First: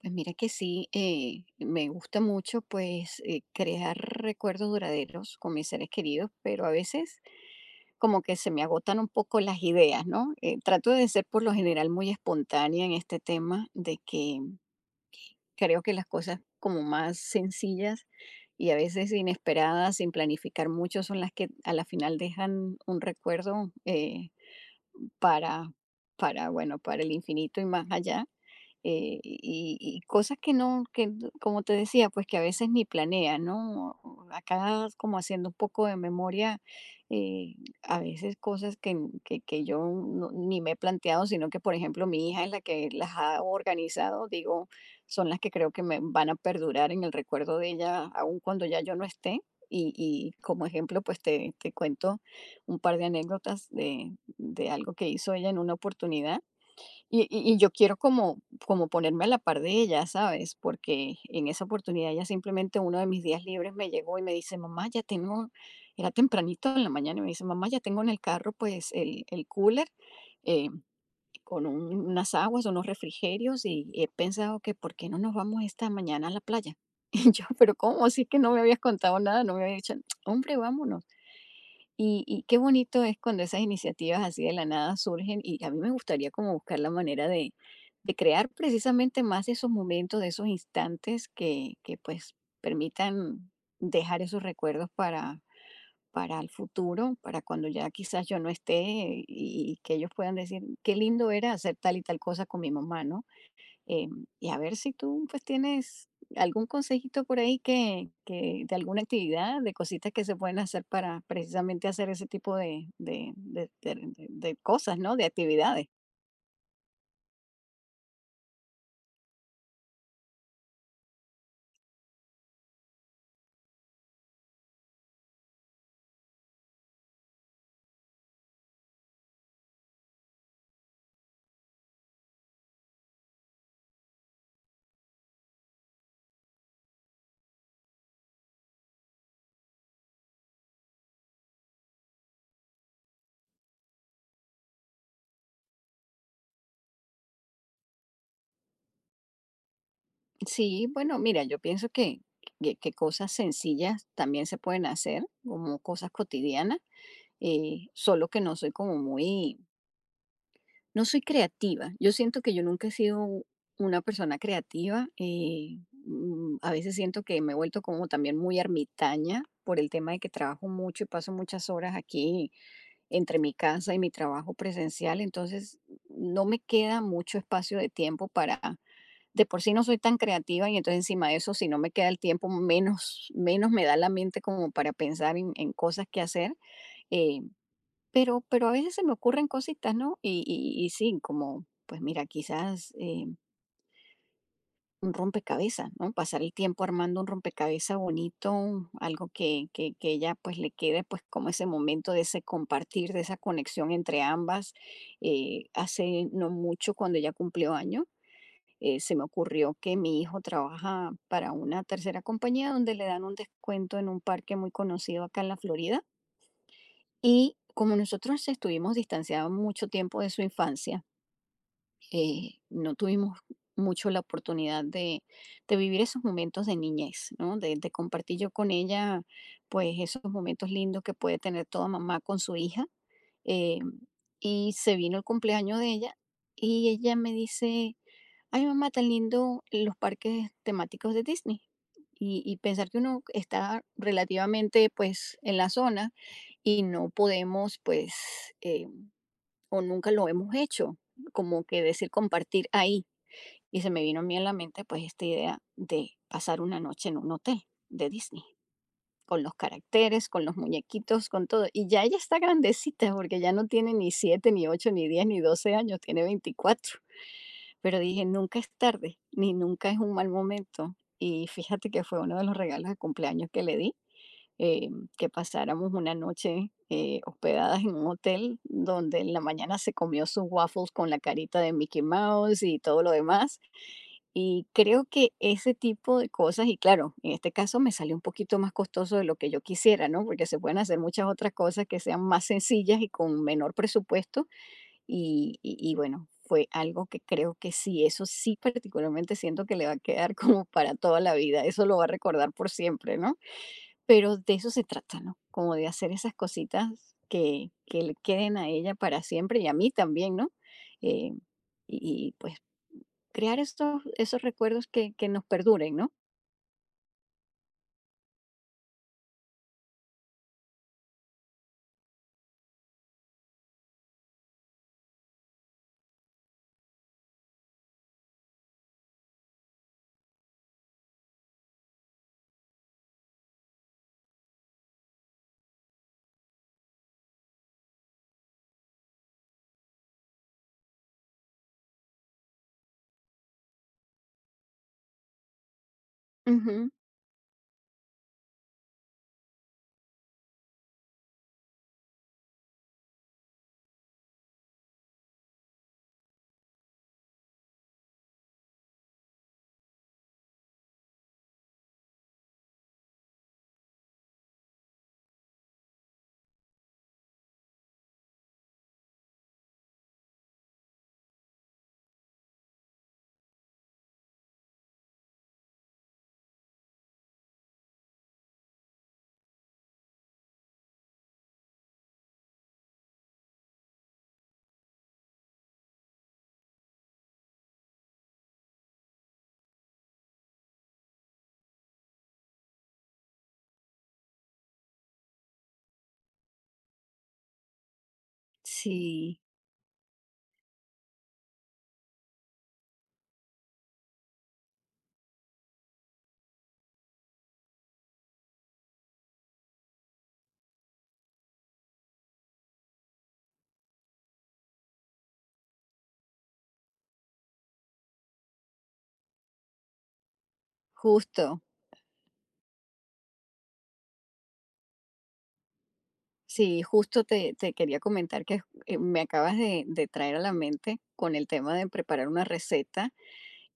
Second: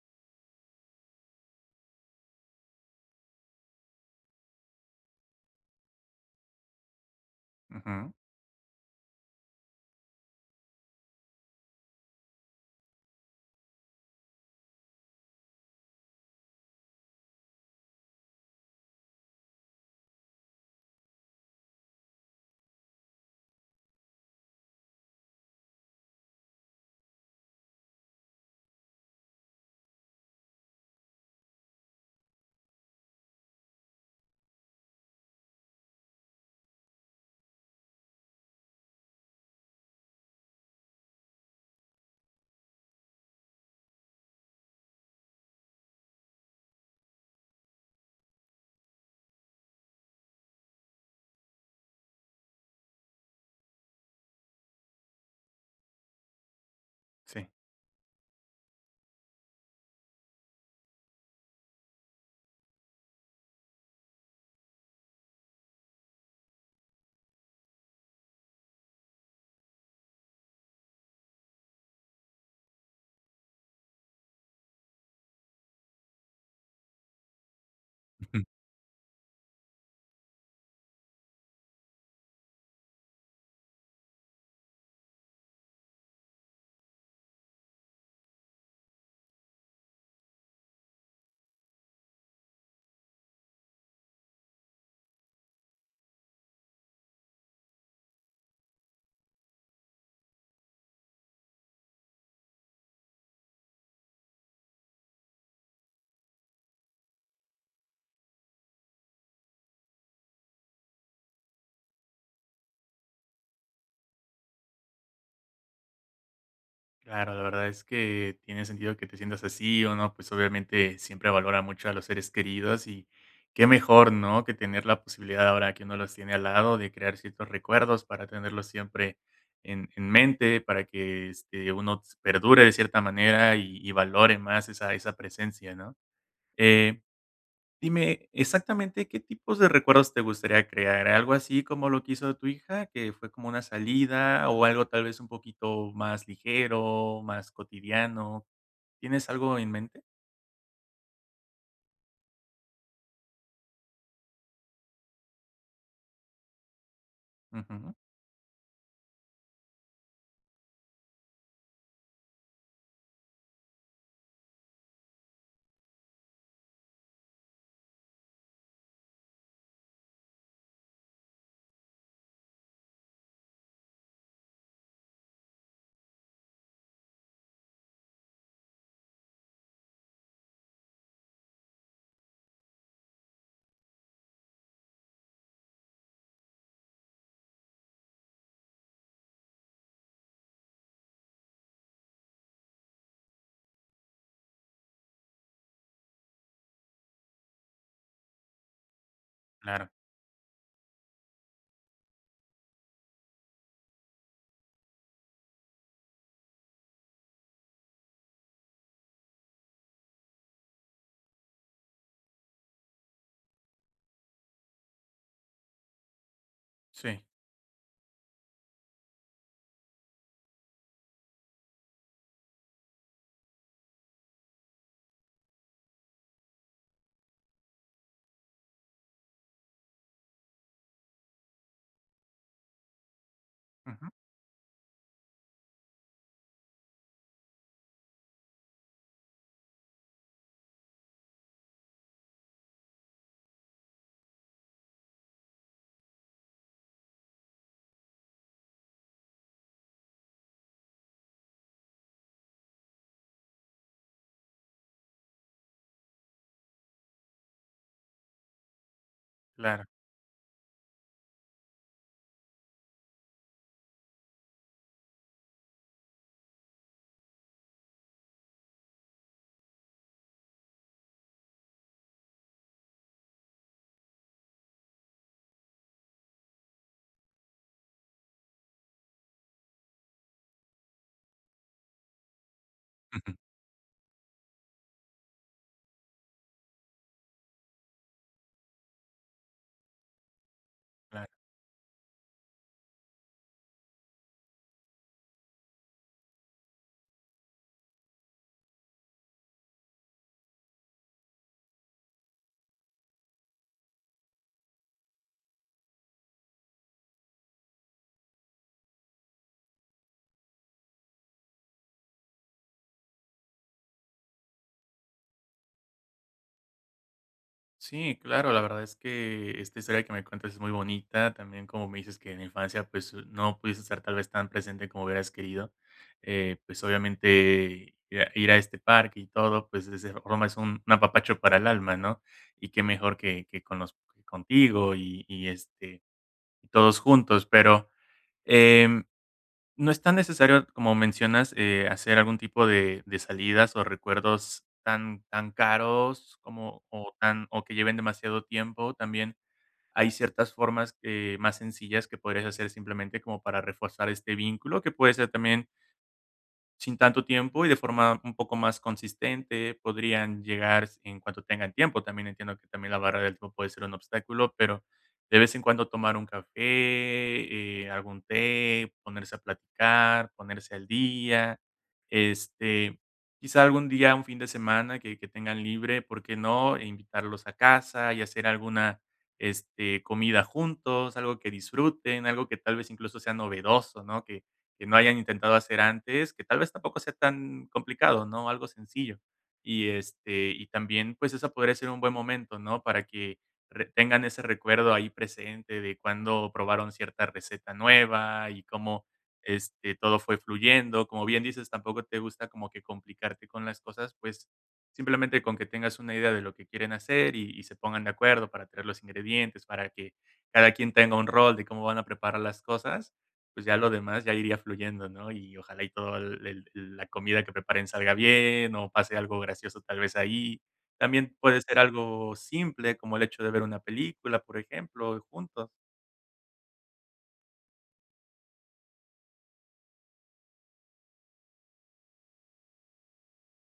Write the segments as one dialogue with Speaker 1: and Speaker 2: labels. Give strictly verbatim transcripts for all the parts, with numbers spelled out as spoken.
Speaker 1: Pues mira que sí, eh, me gusta mucho pues eh, crear recuerdos duraderos con mis seres queridos, pero a veces
Speaker 2: Ujú,
Speaker 1: como que se me agotan un poco las ideas, ¿no? Eh, trato de ser por lo general muy espontánea en este tema de que creo que las cosas como más sencillas y a veces inesperadas, sin planificar mucho, son las que a la final dejan un recuerdo eh, para, para, bueno, para el infinito y más allá. eh, y, y cosas que no, que no- como te decía, pues que a veces ni planea, ¿no? Acá como haciendo un poco de memoria, eh, a veces cosas que, n- que, que yo no- ni me he planteado, sino que por ejemplo mi hija es la que las ha organizado, digo, son las que creo que me van a perdurar en el recuerdo de ella, aun cuando ya yo no esté. Y, y como ejemplo, pues te, te cuento un par de anécdotas de, de algo que hizo ella en una oportunidad y,
Speaker 2: sí.
Speaker 1: y- y yo quiero como, como ponerme a la par de ella, ¿sabes? Porque en esa oportunidad ella simplemente uno de mis días libres me llegó y me dice, mamá, ya tengo, era tempranito en la mañana y me dice, mamá, ya tengo en el carro pues el, el cooler eh, con un- unas aguas, unos refrigerios y he pensado que ¿por qué no nos vamos esta mañana a la playa? Y yo, pero ¿cómo? Si es que no me habías contado nada, no me habías dicho, hombre, vámonos. Y, y qué bonito es cuando esas iniciativas así de la nada surgen y a mí me gustaría como buscar la manera de, de crear precisamente más de esos momentos, de esos instantes que, que pues permitan dejar esos recuerdos para, para el futuro, para cuando ya quizás yo no esté y, y que ellos puedan decir, qué lindo era hacer tal y tal cosa con mi mamá, ¿no? Eh, y a ver si tú pues tienes algún consejito por ahí que, que de alguna actividad, de cositas que se pueden hacer para precisamente hacer ese tipo de, de, de- de- de- de cosas, ¿no? De actividades.
Speaker 2: Claro, la verdad es que tiene sentido que te sientas así o no, pues obviamente siempre valora mucho a los seres queridos y qué mejor, ¿no? Que tener la posibilidad ahora que uno los tiene al lado de crear ciertos recuerdos para tenerlos siempre en, en mente, para que este, uno perdure de cierta manera y, y valore más esa, esa presencia, ¿no? Eh, Dime, exactamente, ¿qué tipos de recuerdos te gustaría crear? ¿Algo así como lo que hizo tu hija, que fue como una salida o algo tal vez un poquito más ligero, más cotidiano? ¿Tienes algo en mente?
Speaker 1: Sí, bueno, mira, yo pienso que, que, que cosas sencillas también se pueden hacer, como cosas cotidianas, eh,
Speaker 2: Ujú,
Speaker 1: solo que no soy como muy. No soy creativa. Yo siento que yo nunca he sido u- una persona creativa. Eh, mm, a veces siento que me he vuelto como también muy ermitaña por el tema de que trabajo mucho y paso muchas horas aquí entre mi casa y mi trabajo presencial. Entonces no me queda mucho espacio de tiempo para... De por sí no soy tan creativa y entonces encima de eso, si no me queda el tiempo, menos, menos me da la mente como para pensar en en cosas que hacer. eh, pero pero a veces se me ocurren cositas, ¿no? Y y y sí, como, pues mira, quizás, eh, un rompecabezas, ¿no? Pasar el tiempo armando un rompecabezas bonito, algo que
Speaker 2: claro,
Speaker 1: que que ella, pues, le quede, pues, como ese momento de ese compartir, de esa conexión entre ambas. Eh, hace no mucho, cuando ella cumplió año eh, se me ocurrió que mi hijo trabaja para una tercera compañía donde le dan un descuento en un parque muy conocido acá en la Florida.
Speaker 2: sí,
Speaker 1: Y como nosotros estuvimos distanciados mucho tiempo de su infancia, eh, no tuvimos mucho la oportunidad de, de vivir esos momentos de niñez, ¿no? De, de compartir yo con ella, pues esos momentos lindos que puede tener toda mamá con su hija. eh,
Speaker 2: ujú,
Speaker 1: y se vino el cumpleaños de ella y ella me dice, a mi mamá tan lindo los parques temáticos de Disney. Y, y pensar que uno está relativamente pues en la zona y no podemos pues eh, o nunca lo hemos hecho, como que decir compartir ahí. Y se me vino a mí en la mente pues esta idea de pasar una noche en un hotel de Disney, con los
Speaker 2: claro,
Speaker 1: caracteres, con los muñequitos, con todo. Y ya ella está grandecita porque ya no tiene ni siete ni ocho ni diez ni doce años, tiene veinticuatro. Pero dije, nunca es tarde, ni nunca es un mal momento. Y fíjate que fue uno de los regalos de cumpleaños que le di, eh, que pasáramos una noche eh, hospedadas en un hotel donde en la mañana se comió sus waffles con la carita de Mickey Mouse y todo lo demás. Y creo que ese tipo de cosas, y claro, en este caso me salió un poquito más costoso de lo que yo quisiera, ¿no? Porque se pueden hacer muchas
Speaker 2: claro.
Speaker 1: otras cosas que sean más sencillas y con menor presupuesto, y y y bueno, fue algo que creo que sí, eso sí, particularmente siento que le va a quedar como para toda la vida, eso lo va a recordar por siempre, ¿no? Pero de eso se trata, ¿no? Como de hacer esas cositas que que le queden a ella para siempre y a mí también, ¿no? Eh, y y pues crear estos esos recuerdos que que nos perduren, ¿no?
Speaker 2: Sí, claro, la verdad es que esta historia que me cuentas es muy bonita, también como me dices que en la infancia pues no pudiste estar tal vez tan presente como hubieras querido. Eh, pues obviamente ir a, ir a este parque y todo, pues de esa forma es un, un apapacho para el alma, ¿no? Y qué mejor que, que con los, que contigo y, y, este, y todos juntos, pero em, no es tan necesario, como mencionas. Eh, hacer algún tipo de de salidas o recuerdos tan tan caros como
Speaker 1: Ujú.
Speaker 2: o tan o que lleven demasiado tiempo. También hay ciertas formas, eh, más sencillas que podrías hacer simplemente como para reforzar este vínculo, que puede ser también sin tanto tiempo y de forma un poco más consistente podrían llegar en cuanto tengan tiempo. También entiendo que también la barra del tiempo puede ser un obstáculo, pero de vez en cuando tomar un café, eh, algún té, ponerse a platicar, ponerse al día, este, quizá algún día, un fin de semana que, que tengan libre, ¿por qué no? E invitarlos a casa y hacer alguna este, comida juntos, algo que disfruten, algo que tal vez incluso sea novedoso, ¿no? Que, que no hayan intentado hacer antes, que tal vez tampoco sea tan complicado, ¿no? Algo sencillo. Y, este, y también, pues, eso podría ser un buen momento, ¿no? Para que re- tengan ese recuerdo ahí presente de cuando probaron cierta receta nueva y cómo
Speaker 1: Sí,
Speaker 2: este, todo fue fluyendo. Como bien dices, tampoco te gusta como que complicarte con las cosas, pues simplemente con que tengas una idea de lo que quieren hacer y, y se pongan de acuerdo para traer los ingredientes, para que cada quien tenga un rol de cómo van a preparar las cosas, pues ya lo demás ya iría fluyendo, ¿no? Y ojalá y todo la comida que preparen salga bien o pase algo gracioso tal vez ahí. También puede
Speaker 1: justo.
Speaker 2: ser algo simple, como el hecho de ver una película, por ejemplo, juntos.
Speaker 1: Sí, justo te te quería comentar que, eh, me acabas de de traer a la mente con el tema de preparar una receta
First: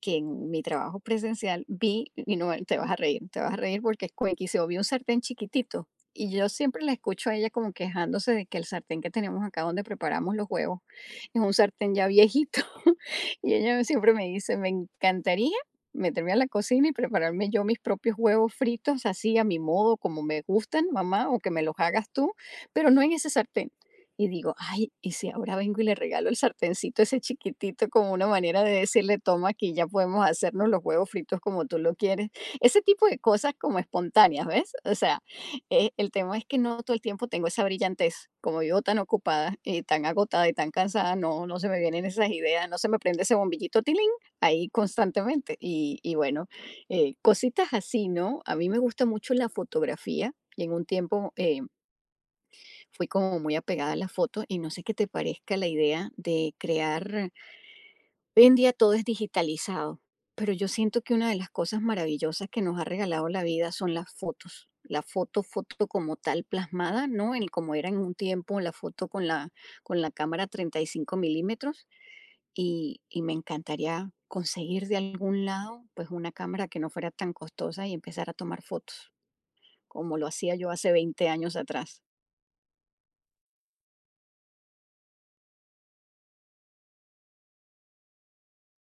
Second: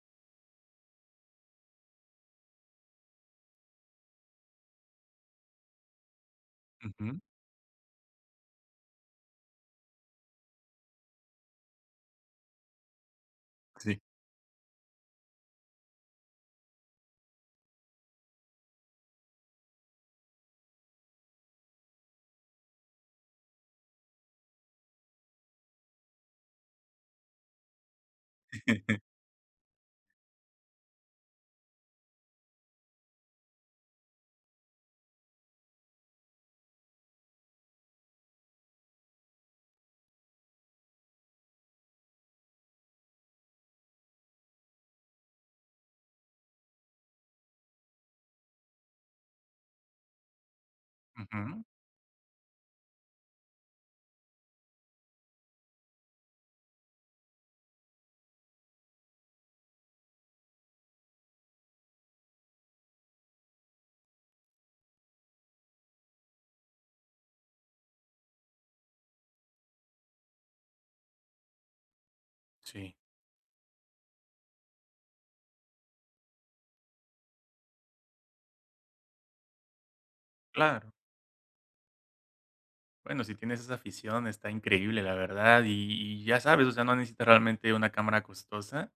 Speaker 1: que en mi trabajo presencial vi, y no te vas a reír, te vas a reír porque es cuenquísimo, vi un sartén chiquitito y yo siempre la
Speaker 2: Ujú,
Speaker 1: escucho a ella como quejándose de que el sartén que tenemos acá donde preparamos los huevos es un sartén ya viejito. Y ella
Speaker 2: sí.
Speaker 1: siempre me dice, me encantaría meterme a la cocina y prepararme yo mis propios huevos fritos así a mi modo, como me gustan, mamá, o que me los hagas tú, pero no en ese sartén. Y digo, ay, ¿y si ahora vengo y le regalo el sartencito ese chiquitito como una manera de decirle, toma, aquí ya podemos hacernos los huevos fritos como tú lo quieres? Ese tipo de cosas como espontáneas, ¿ves? O sea, eh, el tema es que no todo el tiempo tengo esa brillantez. Como vivo tan ocupada y tan agotada y tan cansada, no, no se me vienen esas ideas, no se me prende ese bombillito tilín ahí constantemente. Y, y bueno, eh, cositas así, ¿no? A mí me gusta mucho la fotografía y en un tiempo eh,
Speaker 2: Ujú,
Speaker 1: fui como muy apegada a la foto y no sé qué te parezca la idea de crear, hoy en día todo es digitalizado, pero yo siento que una de las cosas maravillosas que nos ha regalado la vida son las fotos. La foto, foto como tal plasmada, ¿no? En como era en un tiempo la foto con la, con la cámara treinta y cinco milímetros
Speaker 2: sí,
Speaker 1: y, y me encantaría conseguir de algún lado pues una cámara que no fuera tan costosa y empezar a tomar fotos, como lo hacía yo hace
Speaker 2: claro.
Speaker 1: veinte años atrás.
Speaker 2: Bueno, si tienes esa afición, está increíble, la verdad. Y, y ya sabes, o sea, no necesitas realmente una cámara costosa.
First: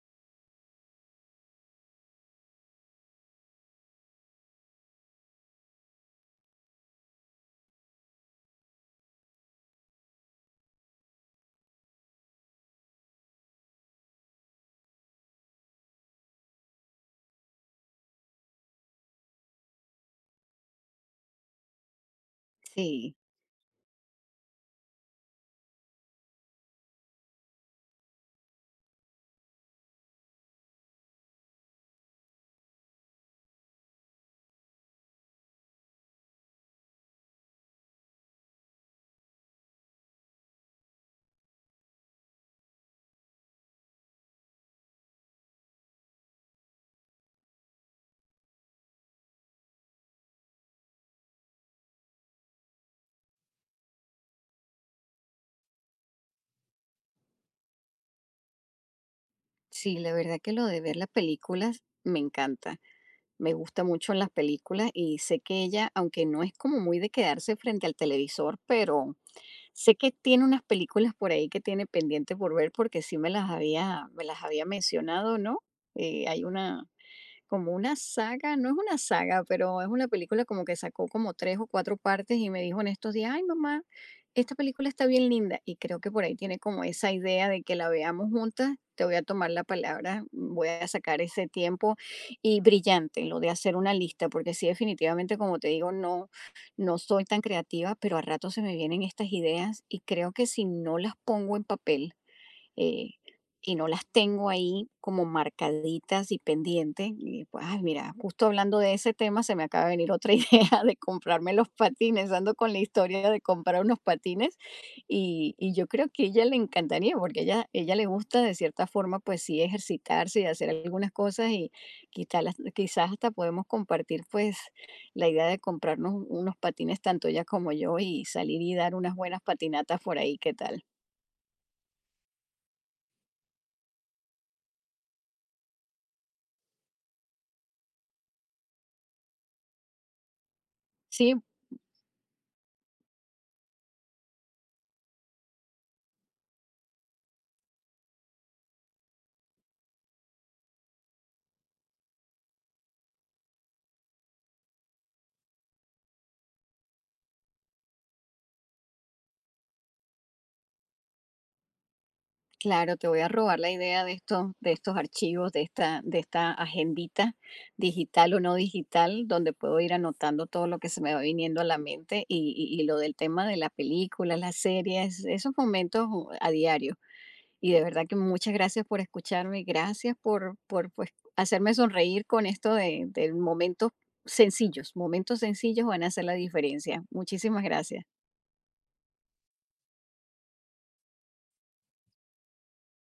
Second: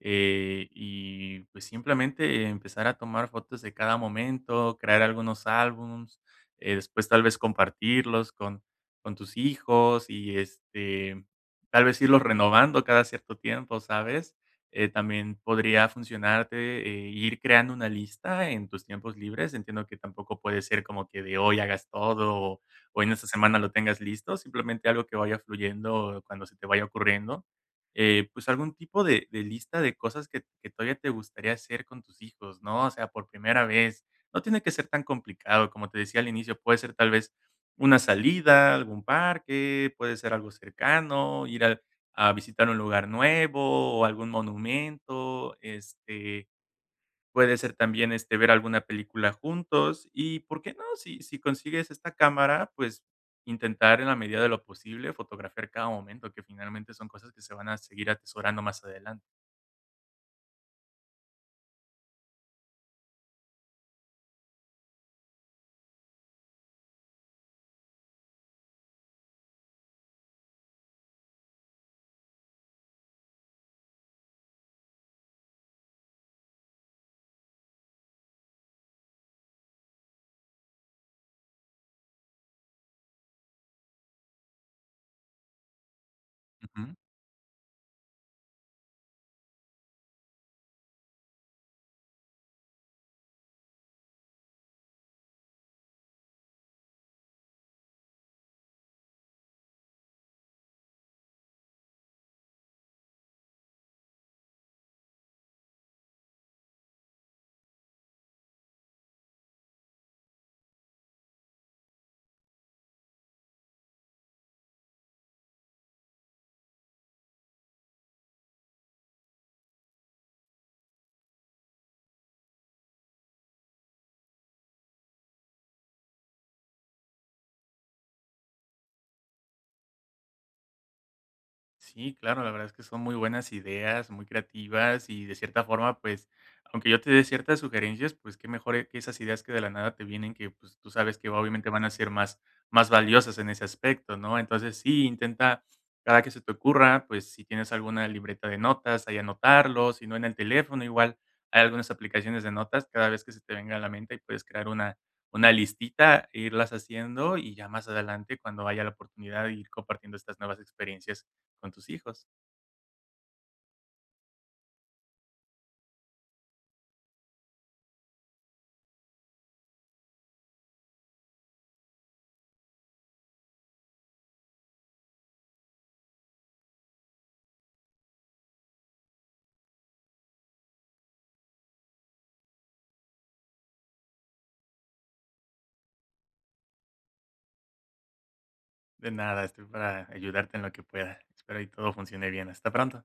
Speaker 2: eh, Y pues simplemente empezar a tomar fotos de cada momento, crear algunos álbums, eh, después tal vez compartirlos con, con tus hijos y este, tal vez irlos renovando cada cierto tiempo, ¿sabes? Eh, también podría funcionarte, eh, ir creando una lista en tus tiempos libres. Entiendo que tampoco puede ser como que de hoy hagas todo o en
Speaker 1: Sí.
Speaker 2: esta semana lo tengas listo, simplemente algo que vaya fluyendo cuando se te vaya ocurriendo. Eh, pues algún tipo de, de lista de cosas que, que todavía te gustaría hacer con tus hijos, ¿no? O sea, por primera vez. No tiene que ser tan complicado, como te decía al inicio, puede ser tal vez una salida, algún parque, puede ser algo cercano, ir al- a visitar un lugar nuevo o algún monumento. este, Puede ser también, este, ver alguna película juntos y, ¿por qué no? Si si consigues esta cámara, pues, intentar en la medida de lo posible fotografiar cada momento, que finalmente son cosas que se van a seguir atesorando más adelante.
Speaker 1: Sí, la verdad que lo de ver las películas me encanta. Me gusta mucho las películas y sé que ella, aunque no es como muy de quedarse frente al televisor, pero sé que tiene unas películas por ahí que tiene pendiente por ver porque sí me las había, me las había mencionado, ¿no? Eh, hay una, como una saga, no es una saga, pero es una película como que sacó como tres o cuatro partes y me dijo en estos días, ay mamá, esta película está bien linda y creo que por ahí tiene como
Speaker 2: Ujú.
Speaker 1: esa idea de que la veamos juntas, te voy a tomar la palabra, voy a sacar ese tiempo y brillante lo de hacer una lista, porque sí, definitivamente, como te digo, no, no soy tan creativa, pero a rato se me vienen estas ideas y creo que si no las pongo en papel, eh, y no las tengo ahí como marcaditas y pendientes. Y pues, ay, mira, justo hablando de ese tema, se me acaba de venir otra idea de comprarme los patines. Ando con la historia de comprar unos patines y, y yo creo que a ella le encantaría porque a ella, ella le gusta de cierta forma, pues sí, ejercitarse y hacer algunas cosas y quizás, quizás hasta podemos compartir pues la idea de comprarnos unos patines tanto ella como yo y salir y dar unas buenas patinatas por ahí, ¿qué tal?
Speaker 2: Sí, claro, la verdad es que son muy buenas ideas, muy creativas y de cierta forma, pues, aunque yo te dé ciertas sugerencias, pues qué mejor e- que esas ideas que de la nada te vienen, que pues tú sabes que
Speaker 1: Sí.
Speaker 2: obviamente van a ser más, más valiosas en ese aspecto, ¿no? Entonces sí, intenta cada que se te ocurra, pues si tienes alguna libreta de notas, ahí anotarlo, si no en el teléfono, igual hay algunas aplicaciones de notas, cada vez que se te venga a la mente y puedes crear una, una listita, e irlas haciendo y ya más adelante, cuando haya la oportunidad, ir compartiendo estas nuevas experiencias con tus hijos.
Speaker 1: Claro, te voy a robar la idea de estos, de estos archivos, de esta, de esta agendita digital o no digital, donde puedo ir anotando todo lo que se me va viniendo a la mente y, y- y lo del tema de la película, las series, esos momentos uh, a diario. Y de verdad que muchas gracias por escucharme, gracias por, por pues, hacerme sonreír con esto de, de momentos sencillos. Momentos sencillos van a hacer la diferencia. Muchísimas gracias.
Speaker 2: De nada, estoy para ayudarte en lo que pueda. Espero y todo funcione bien. Hasta pronto.